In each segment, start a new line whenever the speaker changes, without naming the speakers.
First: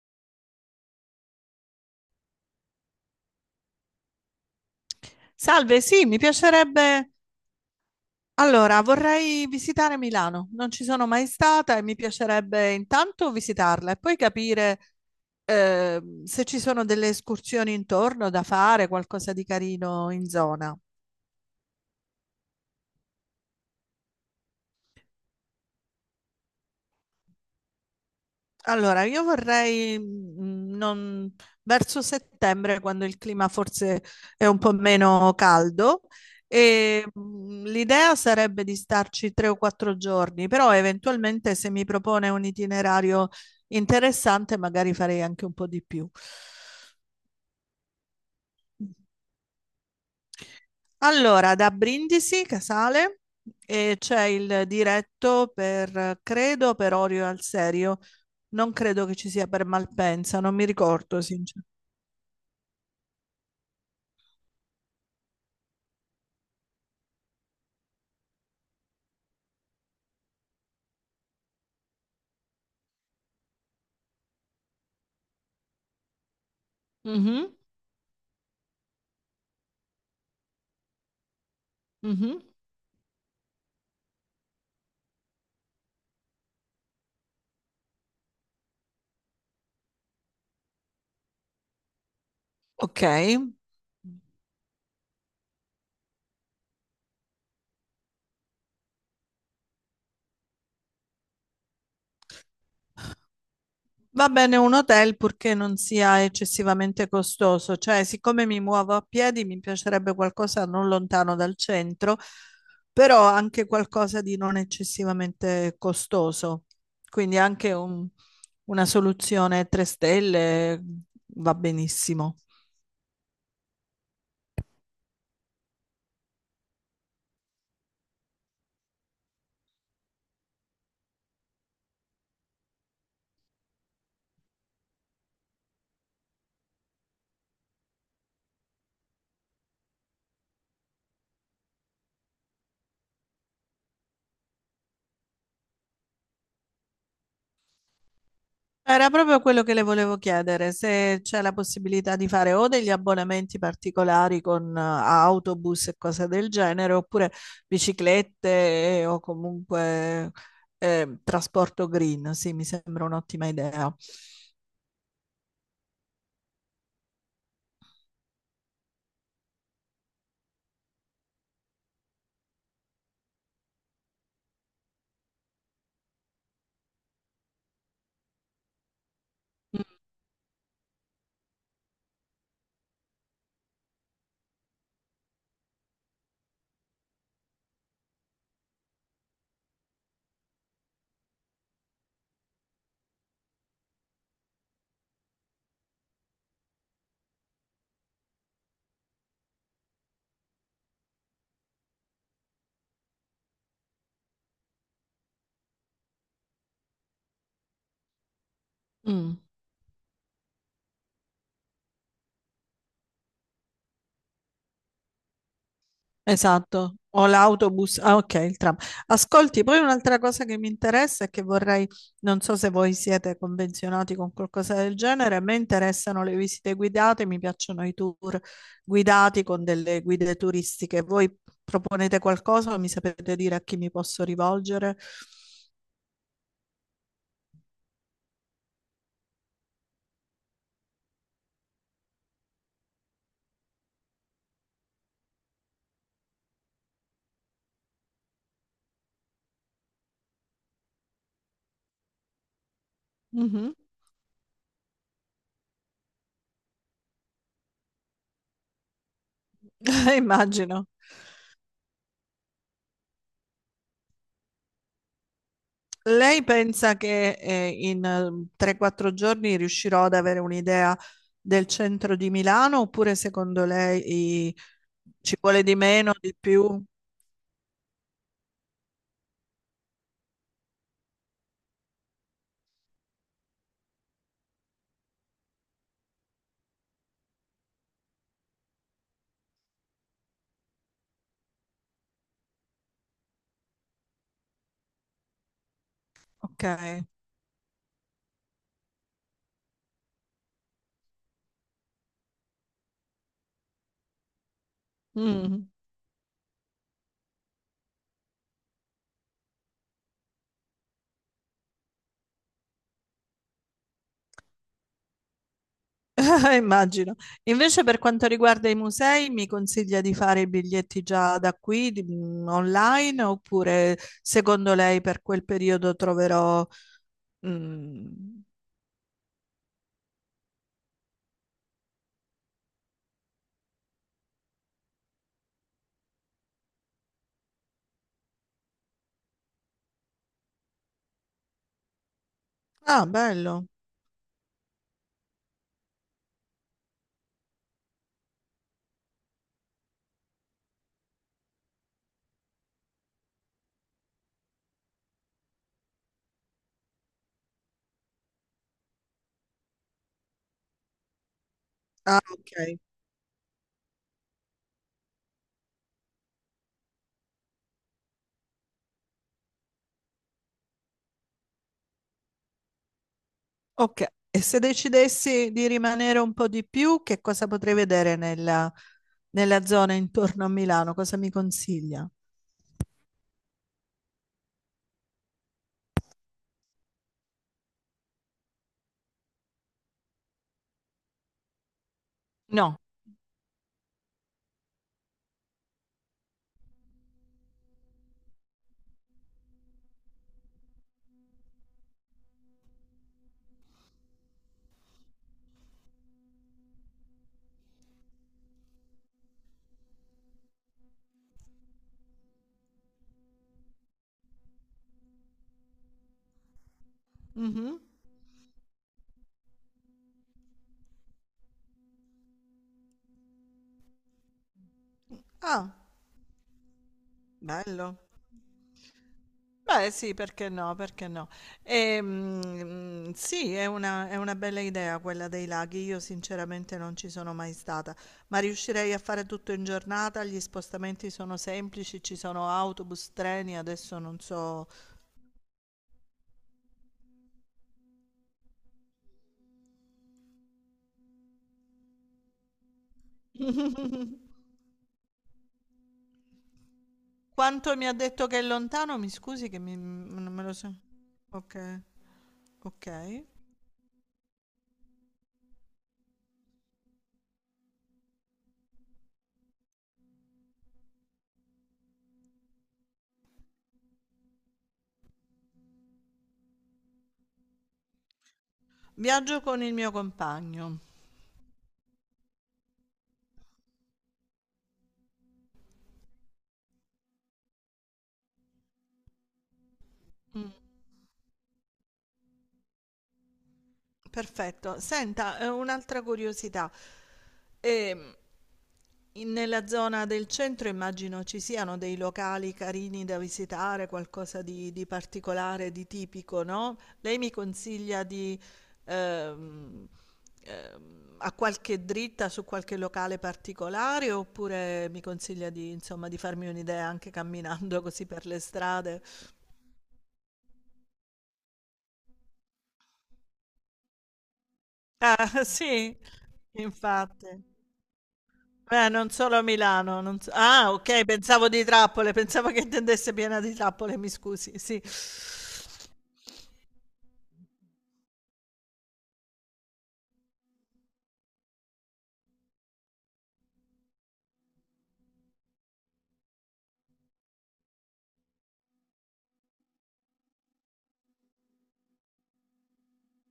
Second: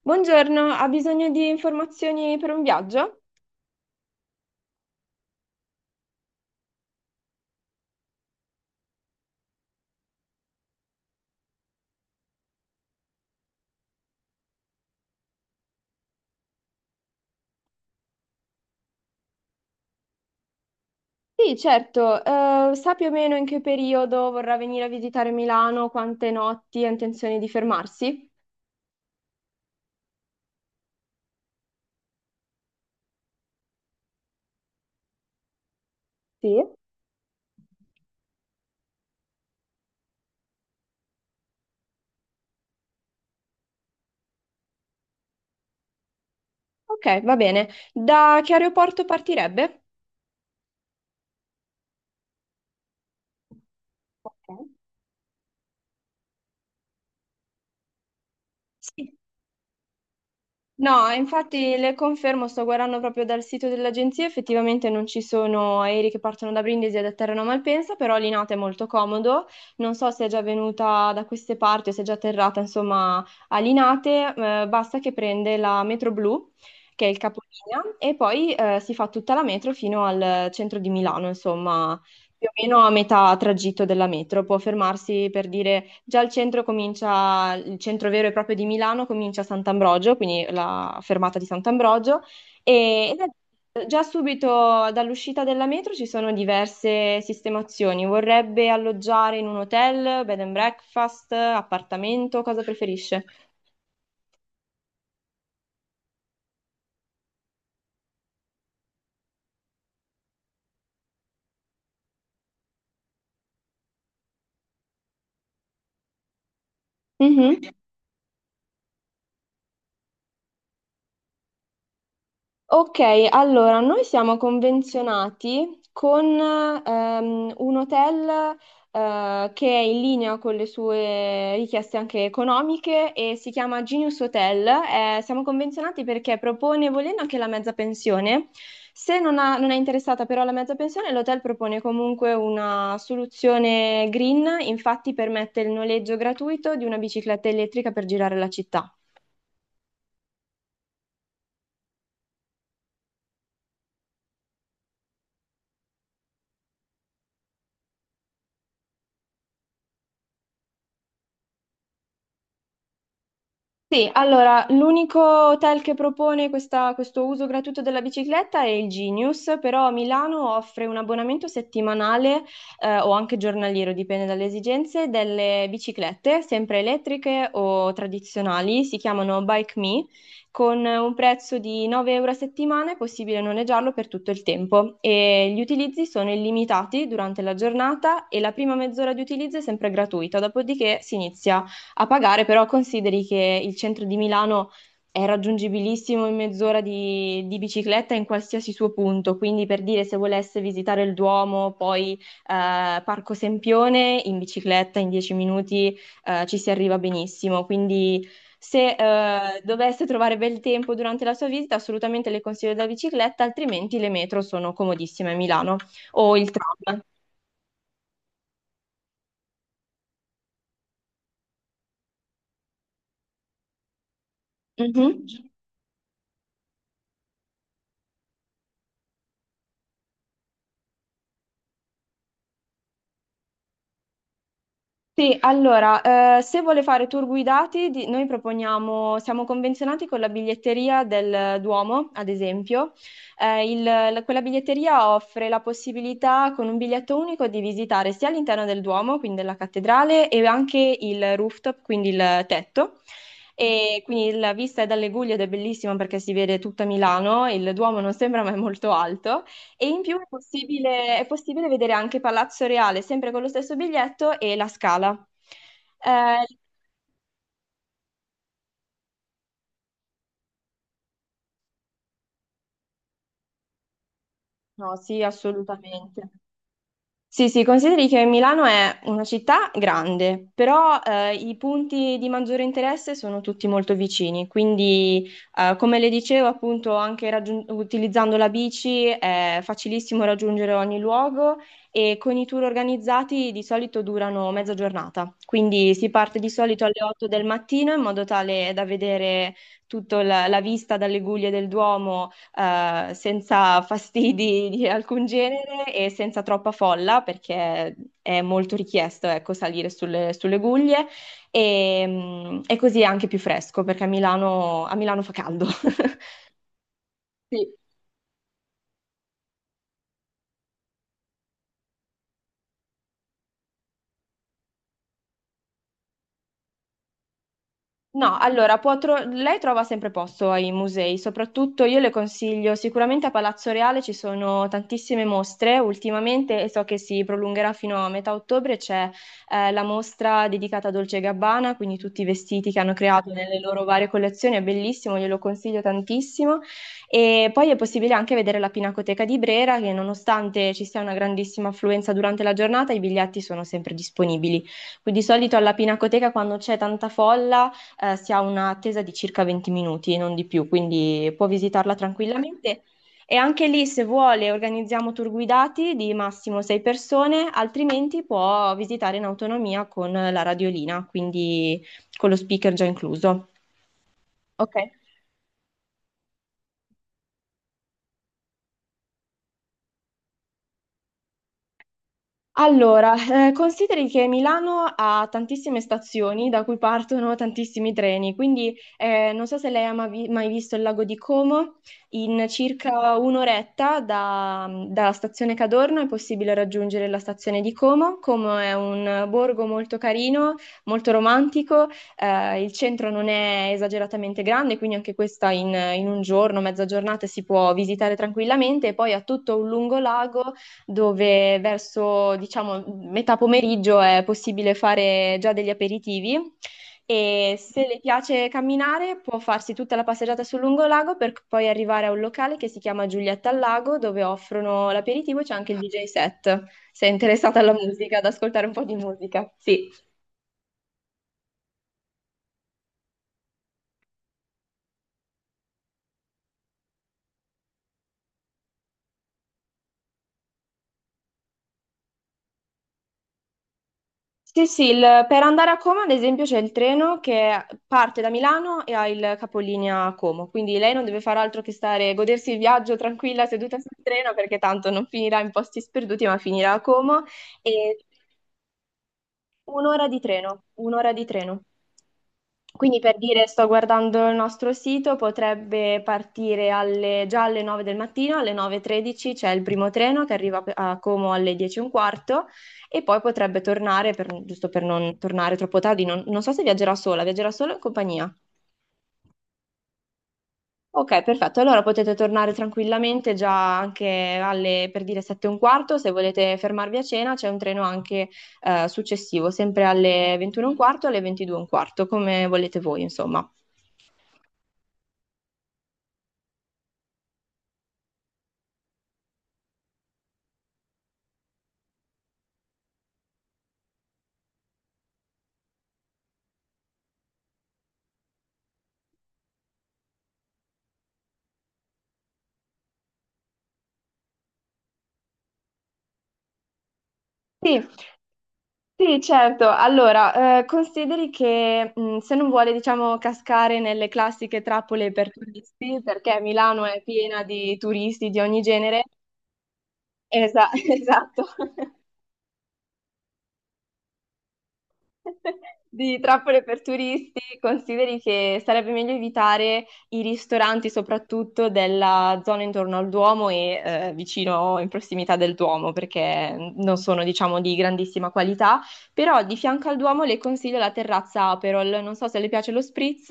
Buongiorno, ha bisogno di informazioni per un viaggio?
Salve, sì, mi piacerebbe. Allora, vorrei visitare Milano. Non ci sono mai stata e mi piacerebbe intanto visitarla e poi capire se ci sono delle escursioni intorno da fare, qualcosa di carino in zona.
Sì, certo. Sa più o meno in che periodo vorrà venire a visitare Milano, quante notti ha intenzione di fermarsi?
Allora, io vorrei verso settembre, quando il clima forse è un po' meno caldo,
Sì,
e l'idea sarebbe di starci tre o quattro giorni, però eventualmente se mi propone un itinerario interessante, magari farei anche un po' di più.
ok, va bene. Da che aeroporto partirebbe?
Allora, da Brindisi, Casale, e c'è il
Ok.
diretto per, credo, per Orio al Serio. Non credo che
Sì.
ci sia per Malpensa, non mi
No,
ricordo,
infatti le confermo, sto guardando proprio dal sito dell'agenzia, effettivamente non ci sono aerei che partono da Brindisi ed atterrano a Malpensa, però Linate è molto comodo, non so se è già venuta da queste parti o se è già atterrata insomma a Linate, basta che prende la metro blu, che è il
sinceramente.
capolinea, e poi si fa tutta la metro fino al centro di Milano, insomma
Mhm.
più o meno a metà tragitto della metro, può fermarsi per dire già il centro comincia, il centro vero e proprio di Milano comincia a Sant'Ambrogio, quindi la fermata di Sant'Ambrogio,
Ok,
e già subito dall'uscita della metro ci sono diverse sistemazioni. Vorrebbe alloggiare in un hotel, bed and breakfast, appartamento, cosa preferisce?
va bene un hotel purché non sia eccessivamente costoso, cioè siccome mi muovo a piedi mi piacerebbe qualcosa non lontano dal centro, però anche qualcosa di non eccessivamente costoso, quindi
Mhm.
una soluzione 3 stelle va benissimo.
Ok, allora noi siamo convenzionati con un hotel che è in linea con le sue richieste anche economiche e si chiama Genius Hotel. Siamo convenzionati perché propone, volendo anche la mezza pensione, se non, ha- non è interessata però la mezza pensione, l'hotel propone comunque una soluzione green, infatti permette il noleggio gratuito di una bicicletta elettrica per girare la città.
Era proprio quello che le volevo chiedere, se c'è la possibilità di fare o degli abbonamenti particolari con autobus e cose del genere, oppure biciclette o comunque trasporto green. Sì, mi sembra un'ottima idea.
Sì, allora, l'unico hotel che propone questo uso gratuito della bicicletta è il Genius, però a Milano offre un abbonamento settimanale, o anche giornaliero, dipende dalle esigenze, delle biciclette, sempre elettriche o tradizionali, si chiamano Bike Me, con un prezzo di 9 euro a settimana è possibile noleggiarlo per tutto il tempo e gli utilizzi sono illimitati durante la giornata e la prima mezz'ora di utilizzo è sempre gratuita, dopodiché si inizia a pagare, però consideri che il centro di Milano è raggiungibilissimo in mezz'ora di bicicletta in qualsiasi suo punto, quindi per dire se volesse visitare il Duomo, poi Parco Sempione, in bicicletta in 10 minuti ci si arriva benissimo, quindi se
Mm.
dovesse trovare bel tempo durante la sua visita, assolutamente le consiglio la bicicletta, altrimenti le metro sono comodissime a Milano o il
Esatto,
tram.
o l'autobus, ah ok, il tram. Ascolti, poi un'altra cosa che mi interessa e che vorrei, non so se voi siete convenzionati con qualcosa del
Mhm.
genere, a me interessano le visite guidate, mi piacciono i tour guidati con delle guide turistiche. Voi proponete qualcosa o mi sapete dire a chi mi posso rivolgere?
Sì, allora, se vuole fare tour guidati, noi proponiamo, siamo convenzionati con la biglietteria del Duomo, ad esempio. Quella biglietteria offre la possibilità con un biglietto unico di visitare sia l'interno del Duomo, quindi della cattedrale, e anche il rooftop, quindi il tetto.
Mhm.
E quindi la vista è dalle Guglie ed è bellissima perché si vede tutta Milano, il Duomo non sembra ma è molto alto. E in più
Immagino.
è possibile vedere anche Palazzo Reale, sempre con lo stesso biglietto e la Scala.
Lei
Eh,
pensa che in 3-4 giorni riuscirò ad avere un'idea del centro di Milano oppure
no, sì,
ci vuole di meno,
assolutamente.
di più?
Sì, sì, consideri che Milano è una città grande, però i punti di maggiore interesse sono tutti molto vicini, quindi come le dicevo, appunto, anche utilizzando la bici è facilissimo raggiungere ogni luogo e con i tour organizzati di solito durano mezza giornata, quindi si parte di
Ok,
solito alle 8 del mattino in modo tale da vedere tutta la vista dalle guglie del Duomo senza fastidi di alcun
mm.
genere e senza troppa folla, perché è molto richiesto, ecco, salire sulle guglie e così è anche più fresco, perché a Milano fa caldo.
Immagino.
Sì.
Invece per quanto riguarda i musei, mi consiglia di fare i biglietti già da qui, online, oppure secondo lei per quel periodo troverò... mm,
No, allora, può lei trova sempre posto ai musei, soprattutto io le consiglio, sicuramente a Palazzo Reale ci sono tantissime mostre ultimamente e so che si prolungherà fino a metà ottobre, c'è la mostra dedicata a Dolce e Gabbana, quindi tutti i vestiti che hanno
Ah,
creato nelle
bello.
loro varie collezioni, è bellissimo, glielo consiglio tantissimo. E poi è possibile anche vedere la Pinacoteca di Brera, che nonostante ci sia una grandissima affluenza durante la giornata, i biglietti sono sempre disponibili. Quindi di solito alla Pinacoteca quando c'è tanta folla si ha un'attesa di circa 20 minuti, non di più, quindi può visitarla
Ah, ok.
tranquillamente. E anche lì, se vuole, organizziamo tour guidati di massimo 6 persone, altrimenti può visitare in autonomia con la radiolina, quindi con lo speaker già incluso.
Ok, e se
Ok.
decidessi di rimanere un po' di più, che cosa potrei vedere nella zona intorno a Milano? Cosa mi consiglia?
Allora, consideri che Milano ha tantissime stazioni da cui partono tantissimi treni, quindi non so se lei ha mai visto il lago di Como, in
No.
circa un'oretta dalla stazione Cadorno è possibile raggiungere la stazione di Como. Como è un borgo molto carino, molto romantico, il centro non è esageratamente grande, quindi anche questa in un giorno, mezza giornata si può visitare tranquillamente e poi ha tutto un lungo lago dove verso, diciamo, metà pomeriggio è possibile fare già degli aperitivi e
Mhm.
se le piace camminare può farsi tutta la passeggiata sul lungolago per poi arrivare a un locale che si chiama Giulietta al Lago, dove offrono l'aperitivo e c'è
Ah,
anche il DJ set. Sei interessata alla
bello.
musica, ad ascoltare un po' di musica? Sì.
Beh, sì, perché no, perché no. Sì, è una bella idea quella dei laghi. Io sinceramente non ci sono mai stata, ma riuscirei a fare tutto in giornata. Gli spostamenti sono semplici, ci sono autobus, treni, adesso non
Sì,
so.
sì, per andare a Como, ad esempio, c'è il treno che parte da Milano e ha il capolinea a Como, quindi lei non deve fare altro che stare, godersi il viaggio tranquilla seduta sul treno perché tanto non finirà in posti sperduti, ma finirà a Como.
Quanto mi ha detto che è lontano? Mi scusi che mi-
Un'ora di
non me lo
treno,
so.
un'ora di treno.
Ok,
Quindi per
ok.
dire, sto guardando il nostro sito, potrebbe partire già alle 9 del mattino, alle 9:13 c'è il primo treno che arriva a Como alle 10 e un quarto e poi potrebbe tornare, giusto per non tornare troppo tardi, non so se viaggerà sola, viaggerà solo in compagnia.
Viaggio con il mio compagno.
Ok, perfetto. Allora potete tornare tranquillamente già anche alle, per dire, sette e un quarto. Se volete fermarvi a cena, c'è un treno anche successivo, sempre alle
Mm.
21 e un quarto, alle 22 e un quarto, come volete voi, insomma.
Perfetto. Senta, un'altra curiosità. Ehm, nella zona del centro immagino ci siano dei locali carini da visitare, qualcosa di particolare, di tipico, no? Lei mi consiglia di, ehm, a qualche dritta su qualche locale particolare oppure mi consiglia di, insomma, di farmi un'idea anche
Sì,
camminando così per le strade?
sì, certo. Allora, consideri che se non vuole, diciamo, cascare nelle classiche trappole per
Ah, sì,
turisti, perché Milano è piena
infatti.
di turisti di ogni
Beh,
genere.
non solo a Milano. Non so-
Esa-
Ah, ok,
esatto,
pensavo di trappole, pensavo che intendesse piena di trappole, mi scusi. Sì.
di trappole per turisti, consideri che sarebbe meglio evitare i ristoranti, soprattutto della zona intorno al Duomo e vicino in prossimità del Duomo, perché non sono, diciamo, di grandissima qualità. Però di fianco al Duomo le consiglio la terrazza Aperol. Non so se le piace lo spritz,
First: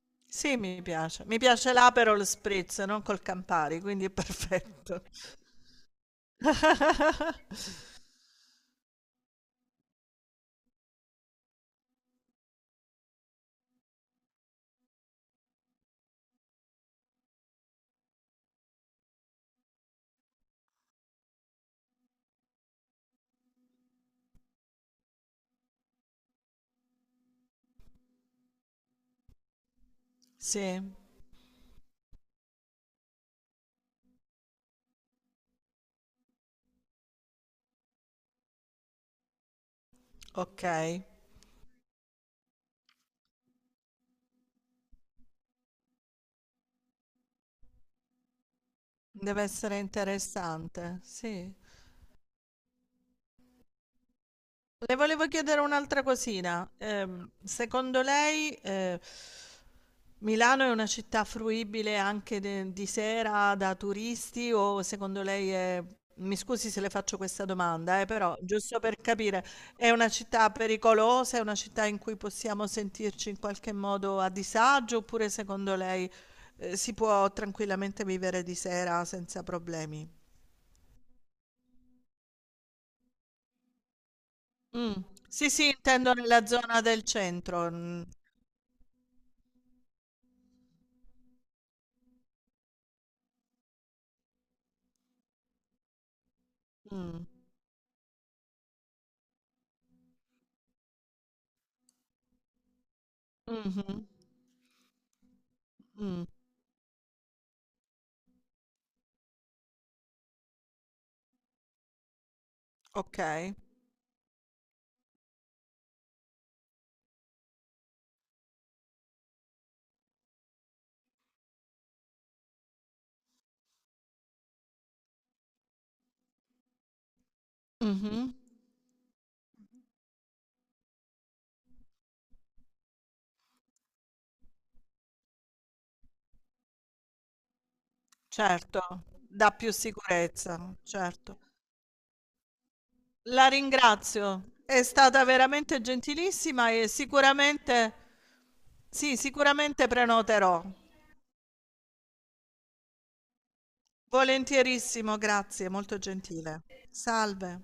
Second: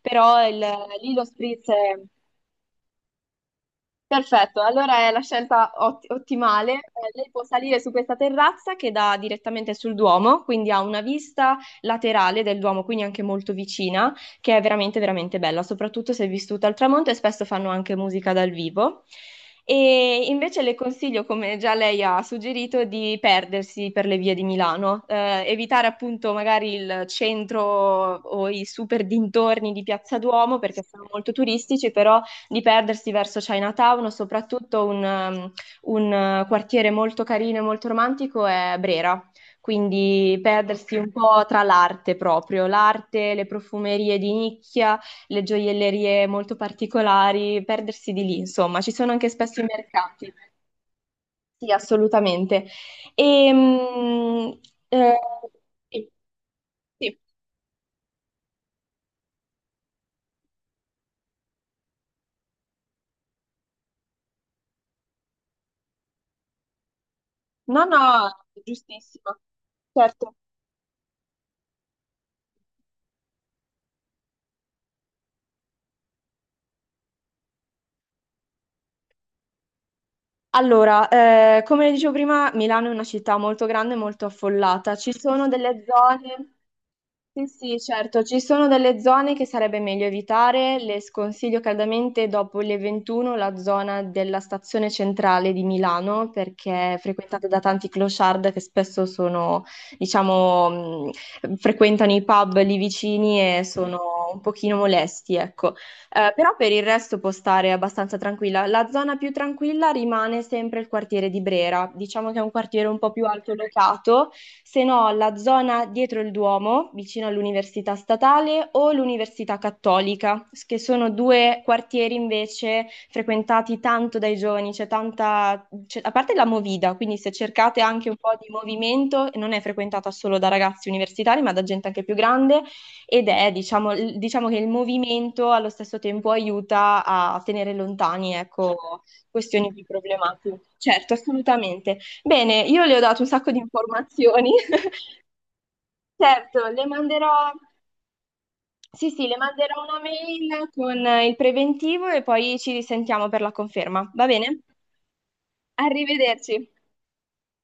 però
Sì, mi
lì lo
piace. Mi
spritz
piace
è.
l'Aperol Spritz, non col Campari, quindi è
Perfetto, allora
perfetto.
è la scelta ottimale. Lei può salire su questa terrazza che dà direttamente sul Duomo, quindi ha una vista laterale del Duomo, quindi anche molto vicina, che è veramente bella, soprattutto se vissuta al tramonto e spesso fanno anche musica dal vivo. E invece le consiglio, come già lei ha suggerito, di perdersi per le vie di Milano, evitare appunto magari il centro o i super dintorni di Piazza Duomo
Sì,
perché sono molto turistici, però di perdersi verso Chinatown, o soprattutto un quartiere molto carino e molto romantico è Brera. Quindi
ok.
perdersi un po' tra l'arte proprio, l'arte, le profumerie di nicchia, le gioiellerie molto particolari, perdersi di lì, insomma, ci sono anche
Deve
spesso i
essere
mercati.
interessante. Sì.
Sì, assolutamente. E, mm,
Le
eh,
volevo chiedere un'altra
sì,
cosina.
sì.
Secondo lei, Milano è una città fruibile di sera da turisti o secondo lei è... Mi scusi se le faccio questa
No,
domanda,
no,
però giusto per
giustissimo.
capire, è una
Certo.
città pericolosa, è una città in cui possiamo sentirci in qualche modo a disagio oppure secondo lei, si può tranquillamente vivere di sera senza problemi?
Allora, come dicevo prima, Milano è una città molto grande e molto
Mm.
affollata. Ci sono
Sì, sì,
delle
intendo nella
zone,
zona del
sì,
centro.
sì,
Mm.
certo, ci sono delle zone che sarebbe meglio evitare. Le sconsiglio caldamente dopo le 21 la zona della stazione centrale di Milano, perché è
Mm.
frequentata da tanti clochard che spesso sono, diciamo, frequentano i pub lì vicini e
Mh-mh.
sono un pochino molesti, ecco.
Mh.
Però per il resto può stare abbastanza tranquilla. La zona più tranquilla rimane sempre il quartiere di Brera, diciamo che è un quartiere un po' più alto,
Okay.
se no la zona dietro il Duomo, vicino all'Università Statale o l'Università Cattolica, che sono due quartieri invece frequentati tanto dai giovani, a parte la Movida, quindi se cercate anche un po'
Mh-mh.
di movimento, non è frequentata solo da ragazzi universitari, ma da gente anche più grande ed è, diciamo, diciamo che il movimento allo stesso tempo aiuta a tenere lontani, ecco,
Certo, dà
questioni
più
più problematiche.
sicurezza,
Certo,
certo.
assolutamente. Bene, io le ho dato un
La
sacco di informazioni.
ringrazio, è stata veramente
Certo,
gentilissima
le
e
manderò,
sicuramente
sì,
sì,
sì, le manderò
sicuramente
una
prenoterò.
mail con il preventivo e poi ci risentiamo per la conferma. Va bene?
Volentierissimo, grazie, molto
Arrivederci.
gentile. Salve.